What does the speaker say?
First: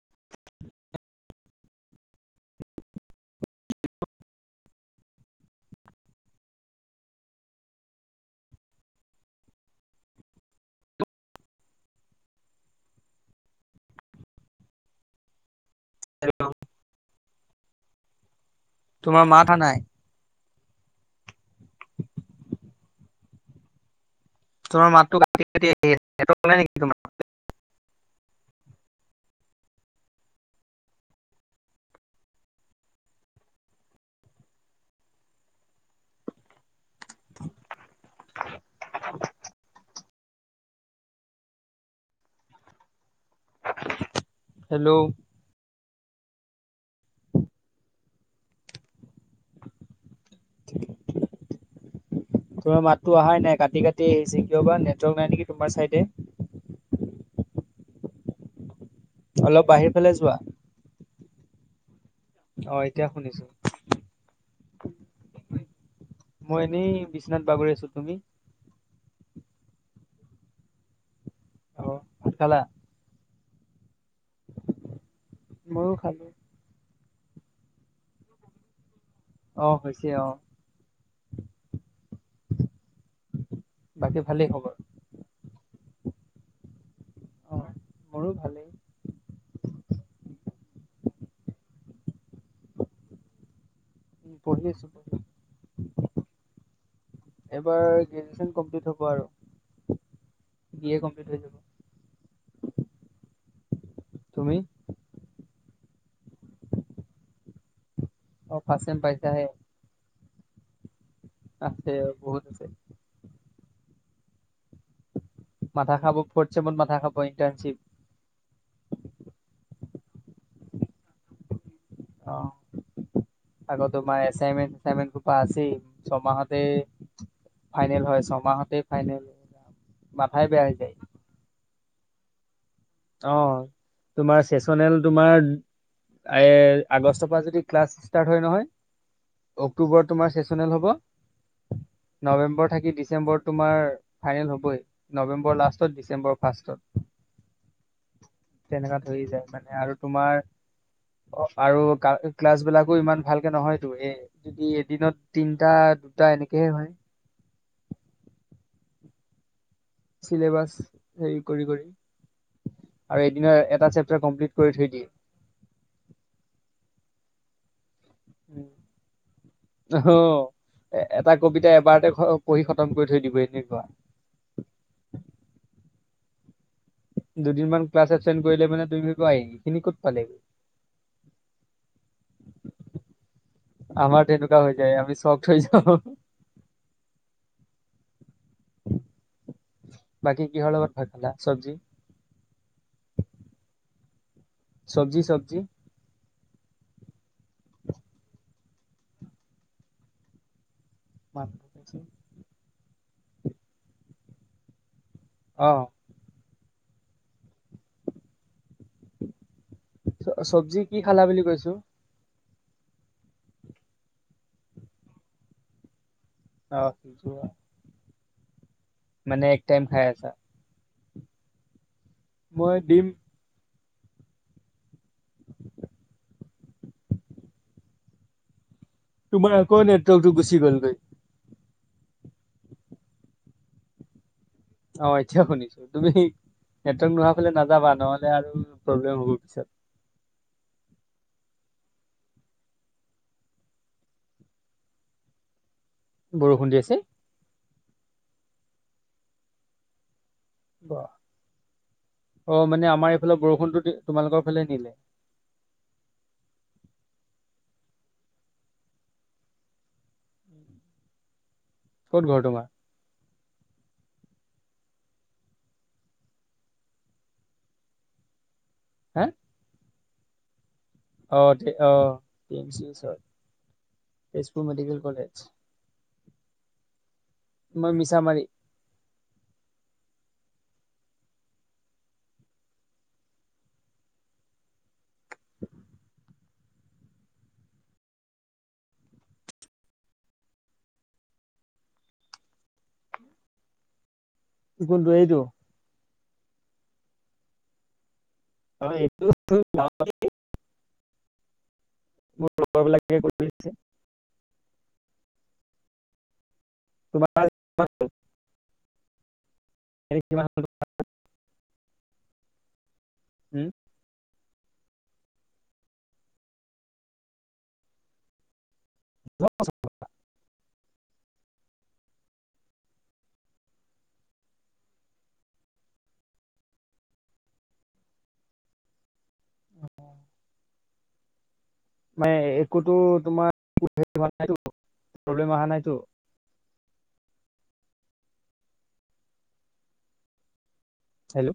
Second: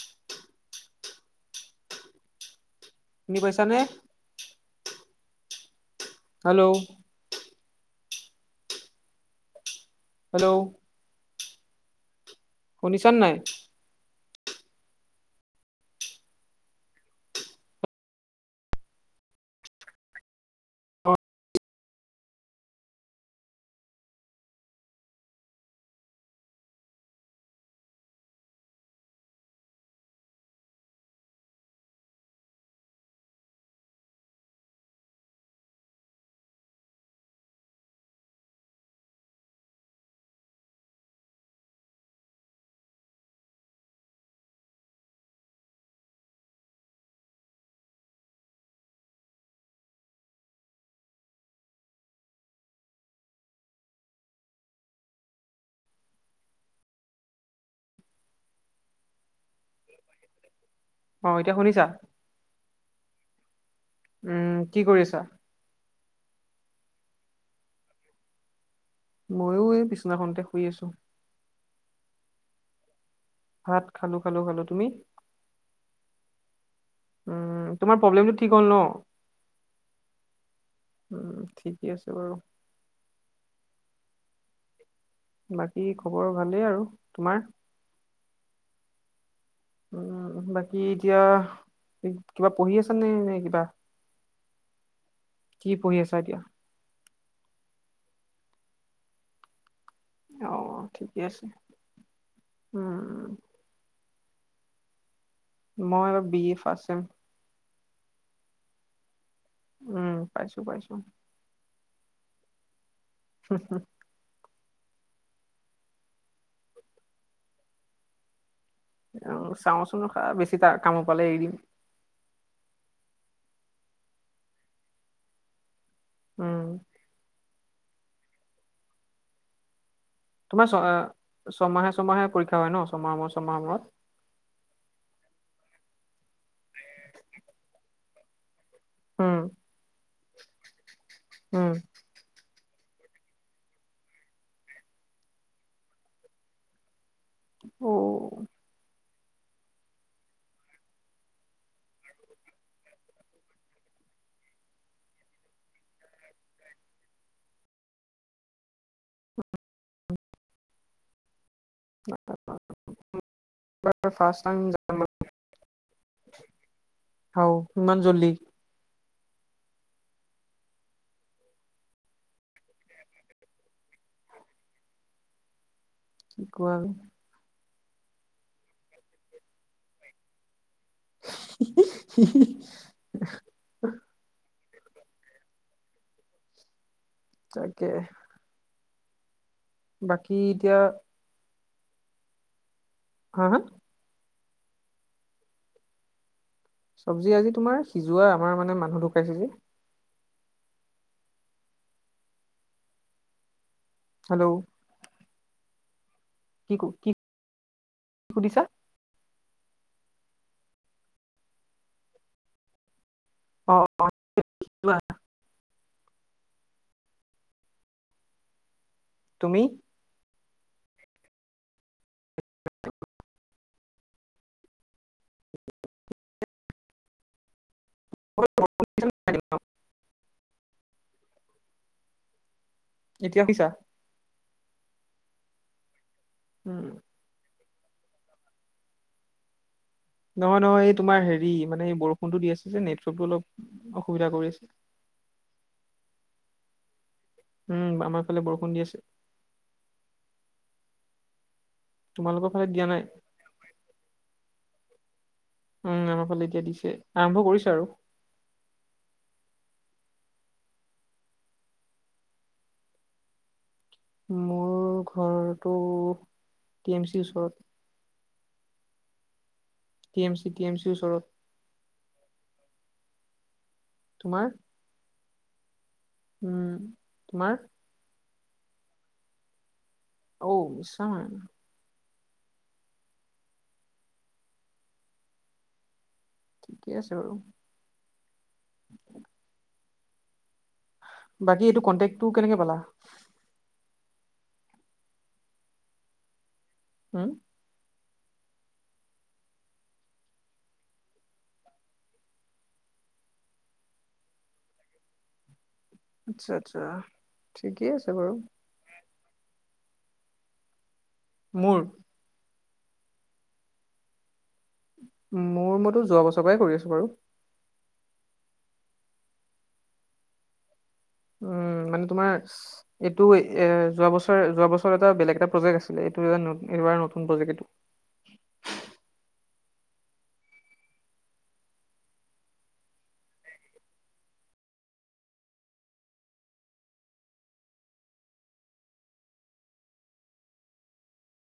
[inaudible] শুনি পাইছানে? Hello? Hello? শুনিছা ন নাই? হেল্ল? তোমাৰ মাত আহা নাই। তোমাৰ মাতটো কাটি কাটি আহি আছে, নেটৱৰ্ক নাই নেকি তোমাৰ? [inaudible] হেল্ল'? ঠিকে। [inaudible] তোমাৰ মাতটো আহাই নাই, কাটি - কাটি আহিছে কিয় বা নেটৱৰ্ক নাই নেকি তোমাৰ চাইডে? অলপ বাহিৰ ফালে যোৱা। অ' এতিয়া শুনিছা? অ এতিয়া শুনিছো। উম, কি কৰি আছা? মই এনেই বিছনাত বাগৰি আছো, তুমি? ময়ো এই বিছনাখনতে শুই আছো। অ', ভাতখালা? ভাত খালো খালো খালো, তুমি? মইয়ো খালো। উম, তোমাৰ প্ৰব্লেমটো ঠিক হ'ল ন'? অঁ হৈছে আও। উম ঠিকে আছে বাৰু। বাকী ভালেই খবৰ? বাকী খবৰ ভালেই আৰু তোমাৰ? অ মোৰো ভালে। উম, বাকী এতিয়া এ কিবা পঢ়ি আছ নে নে কিবা? উম পঢ়ি আছো পঢ়ি কি পঢ়ি আছা আছো। এতিয়া? এইবাৰ গ্ৰেজুৱেচন কমপ্লিট হ'ব আৰু। অ' বি এ ঠিকে কমপ্লিট হৈ আছে, যাব। উম। তুমি? মই বি এ ফাৰ্ষ্ট চেম। অ' ফাৰ্ষ্ট চেম পাইছাহে। উম পাইছো পাইছো। আছে আৰু বহুত আছে। হুম হুম। মাথা খাব, ফৰ্থ ছেমত মাথা খাব ইটাৰ্ণশিপ। অ' চাওঁচোন ৰখা বেছি তা কামোৰ পালে এৰি দিম। অ' আকৌ তোমাৰ এছাইনমেণ্ট ছেছাইনমেন্ট সোপা আছেই। ছয়মাহতে উম ফাইনেল হয়, ছয়মাহতে ফাইনেল। মাথাই বেয়া তোমাৰ হৈ ছ যায়। এ ছমাহে ছমাহে পৰীক্ষা হয় ন? ছমাহ মূৰত ছমাহ মূৰত? অ'। তোমাৰ চেচনেল তোমাৰ এ আগষ্টৰ পৰা যদি ক্লাছ ষ্টাৰ্ট হয় নহয় উম - অক্টোবৰত তোমাৰ চেচনেল হ'ব। উম। নৱেম্বৰ থাকি ডিচেম্বৰত তোমাৰ ফাইনেল হ'বই। নৱেম্বৰ লাষ্টত ডিচেম্বৰ ফাৰ্ষ্টত। অ'। তেনেকাত হৈ যায় মানে আৰু তোমাৰ - অ' আৰু কা ক্লাছ বিলাকো ইমান ভালকে নহয়তো সেয়ে - যদি এদিনত তিনটা দুটা এনেকে হয়। [unintelligible] চিলেবাছ হেৰি কৰি কৰি। আৰু এদিনৰ এটা চেপটাৰ ফাৰ্ষ্ট কমপ্লিট টাইম কৰি থৈ দিয়ে। হাও ইমান জলি? [unintelligible] অ' এটা কবিতা এবাৰতে পঢ়ি খতম কৰি থৈ দিব এনেকোৱা। কি কোৱা আৰু? দুদিনমান ক্লাছ এপচেণ্ট কৰিলে মানে তুমি নোপোৱাই এইখিনি ক'ত পালি? হিঁ হিঁ আমাৰ টো তেনেকুৱা হৈ যায় আমি চক্ হৈ যাওঁ। তাকে। বাকী কিহৰ লগত ভাত খালা চব্জি? হা হা? চব্জি চব্জি? চব্জি আজি তোমাৰ সিজুৱা আমাৰ মানে মানুহ ঢুকাইছে যে। মানুহ ঢুকাইছে। হেল্লো' অ। কি ক কি সুধিছা? চব্জি কি খালা বুলি কৈছো? অ' অ'। অ সিজুৱা। মানে এক তুমি টাইম খাই আছা? মই দিম। [unintelligible] [unintelligible] তোমাৰ আকৌ নেৱৰ্কটো গুচি গলগৈ। এতিয়া শুনিছা? অ এতিয়াও শুনিছো, তুমি উম নেটৱৰ্ক নোহোৱা ফাললে নাযাবা, নহ'লে আৰু প্ৰব্লেম হ'ব পিছত। নহয় নহয় এই তোমাৰ হেৰি মানে এই বৰষুণটো দি আছে যে নেটৱৰ্কটো অলপ অসুবিধা কৰি আছে। বৰষুণ দি আছে? উম আমাৰ ফালে বৰষুণ দি আছে। তোমালোকৰ অ ফালে দিয়া মানে নাই আমাৰ এইফালে বৰষুণতটো তোমালোকৰ ফালে নিলে উম আমাৰ ফালে এতিয়া দিছে আৰম্ভ কৰিছে আৰু ক'ত ঘৰ তোমাৰ মোৰ ঘৰটো টি এম চিৰ ওচৰত হা T M C T M চিৰ ওচৰত অ অ টি এম চি ওচৰত তোমাৰ তেজপুৰ মেডিকেল কলেজ উম তোমাৰ মই মিছা মাৰি অও মিছা মাৰি [unintelligible] ঠিকে আছে বাৰু বাকী এইটো কণ্টেক্টো কেনেকে পালা কোনটো এইটো হা [unintelligible] [unintelligible] আচ্ছা আচ্ছা তোমাৰ ঠিকেই আছে বাৰু [unintelligible] মোৰ উম। মোৰ মতো যোৱা বছৰ পৰাই কৰি আছোঁ বাৰু [unintelligible] উম মানে তোমাৰ এইটো এ যোৱা বছৰ যোৱা বছৰ এটা বেলেগ এটা প্ৰজেক্ট আছিলে এইটো এটা এইবাৰ নতুন প্ৰজেক্ট এইটো মানে একোতো তোমাৰ হ ন প্ৰব্লেম অ হা নাইতো হেল্লো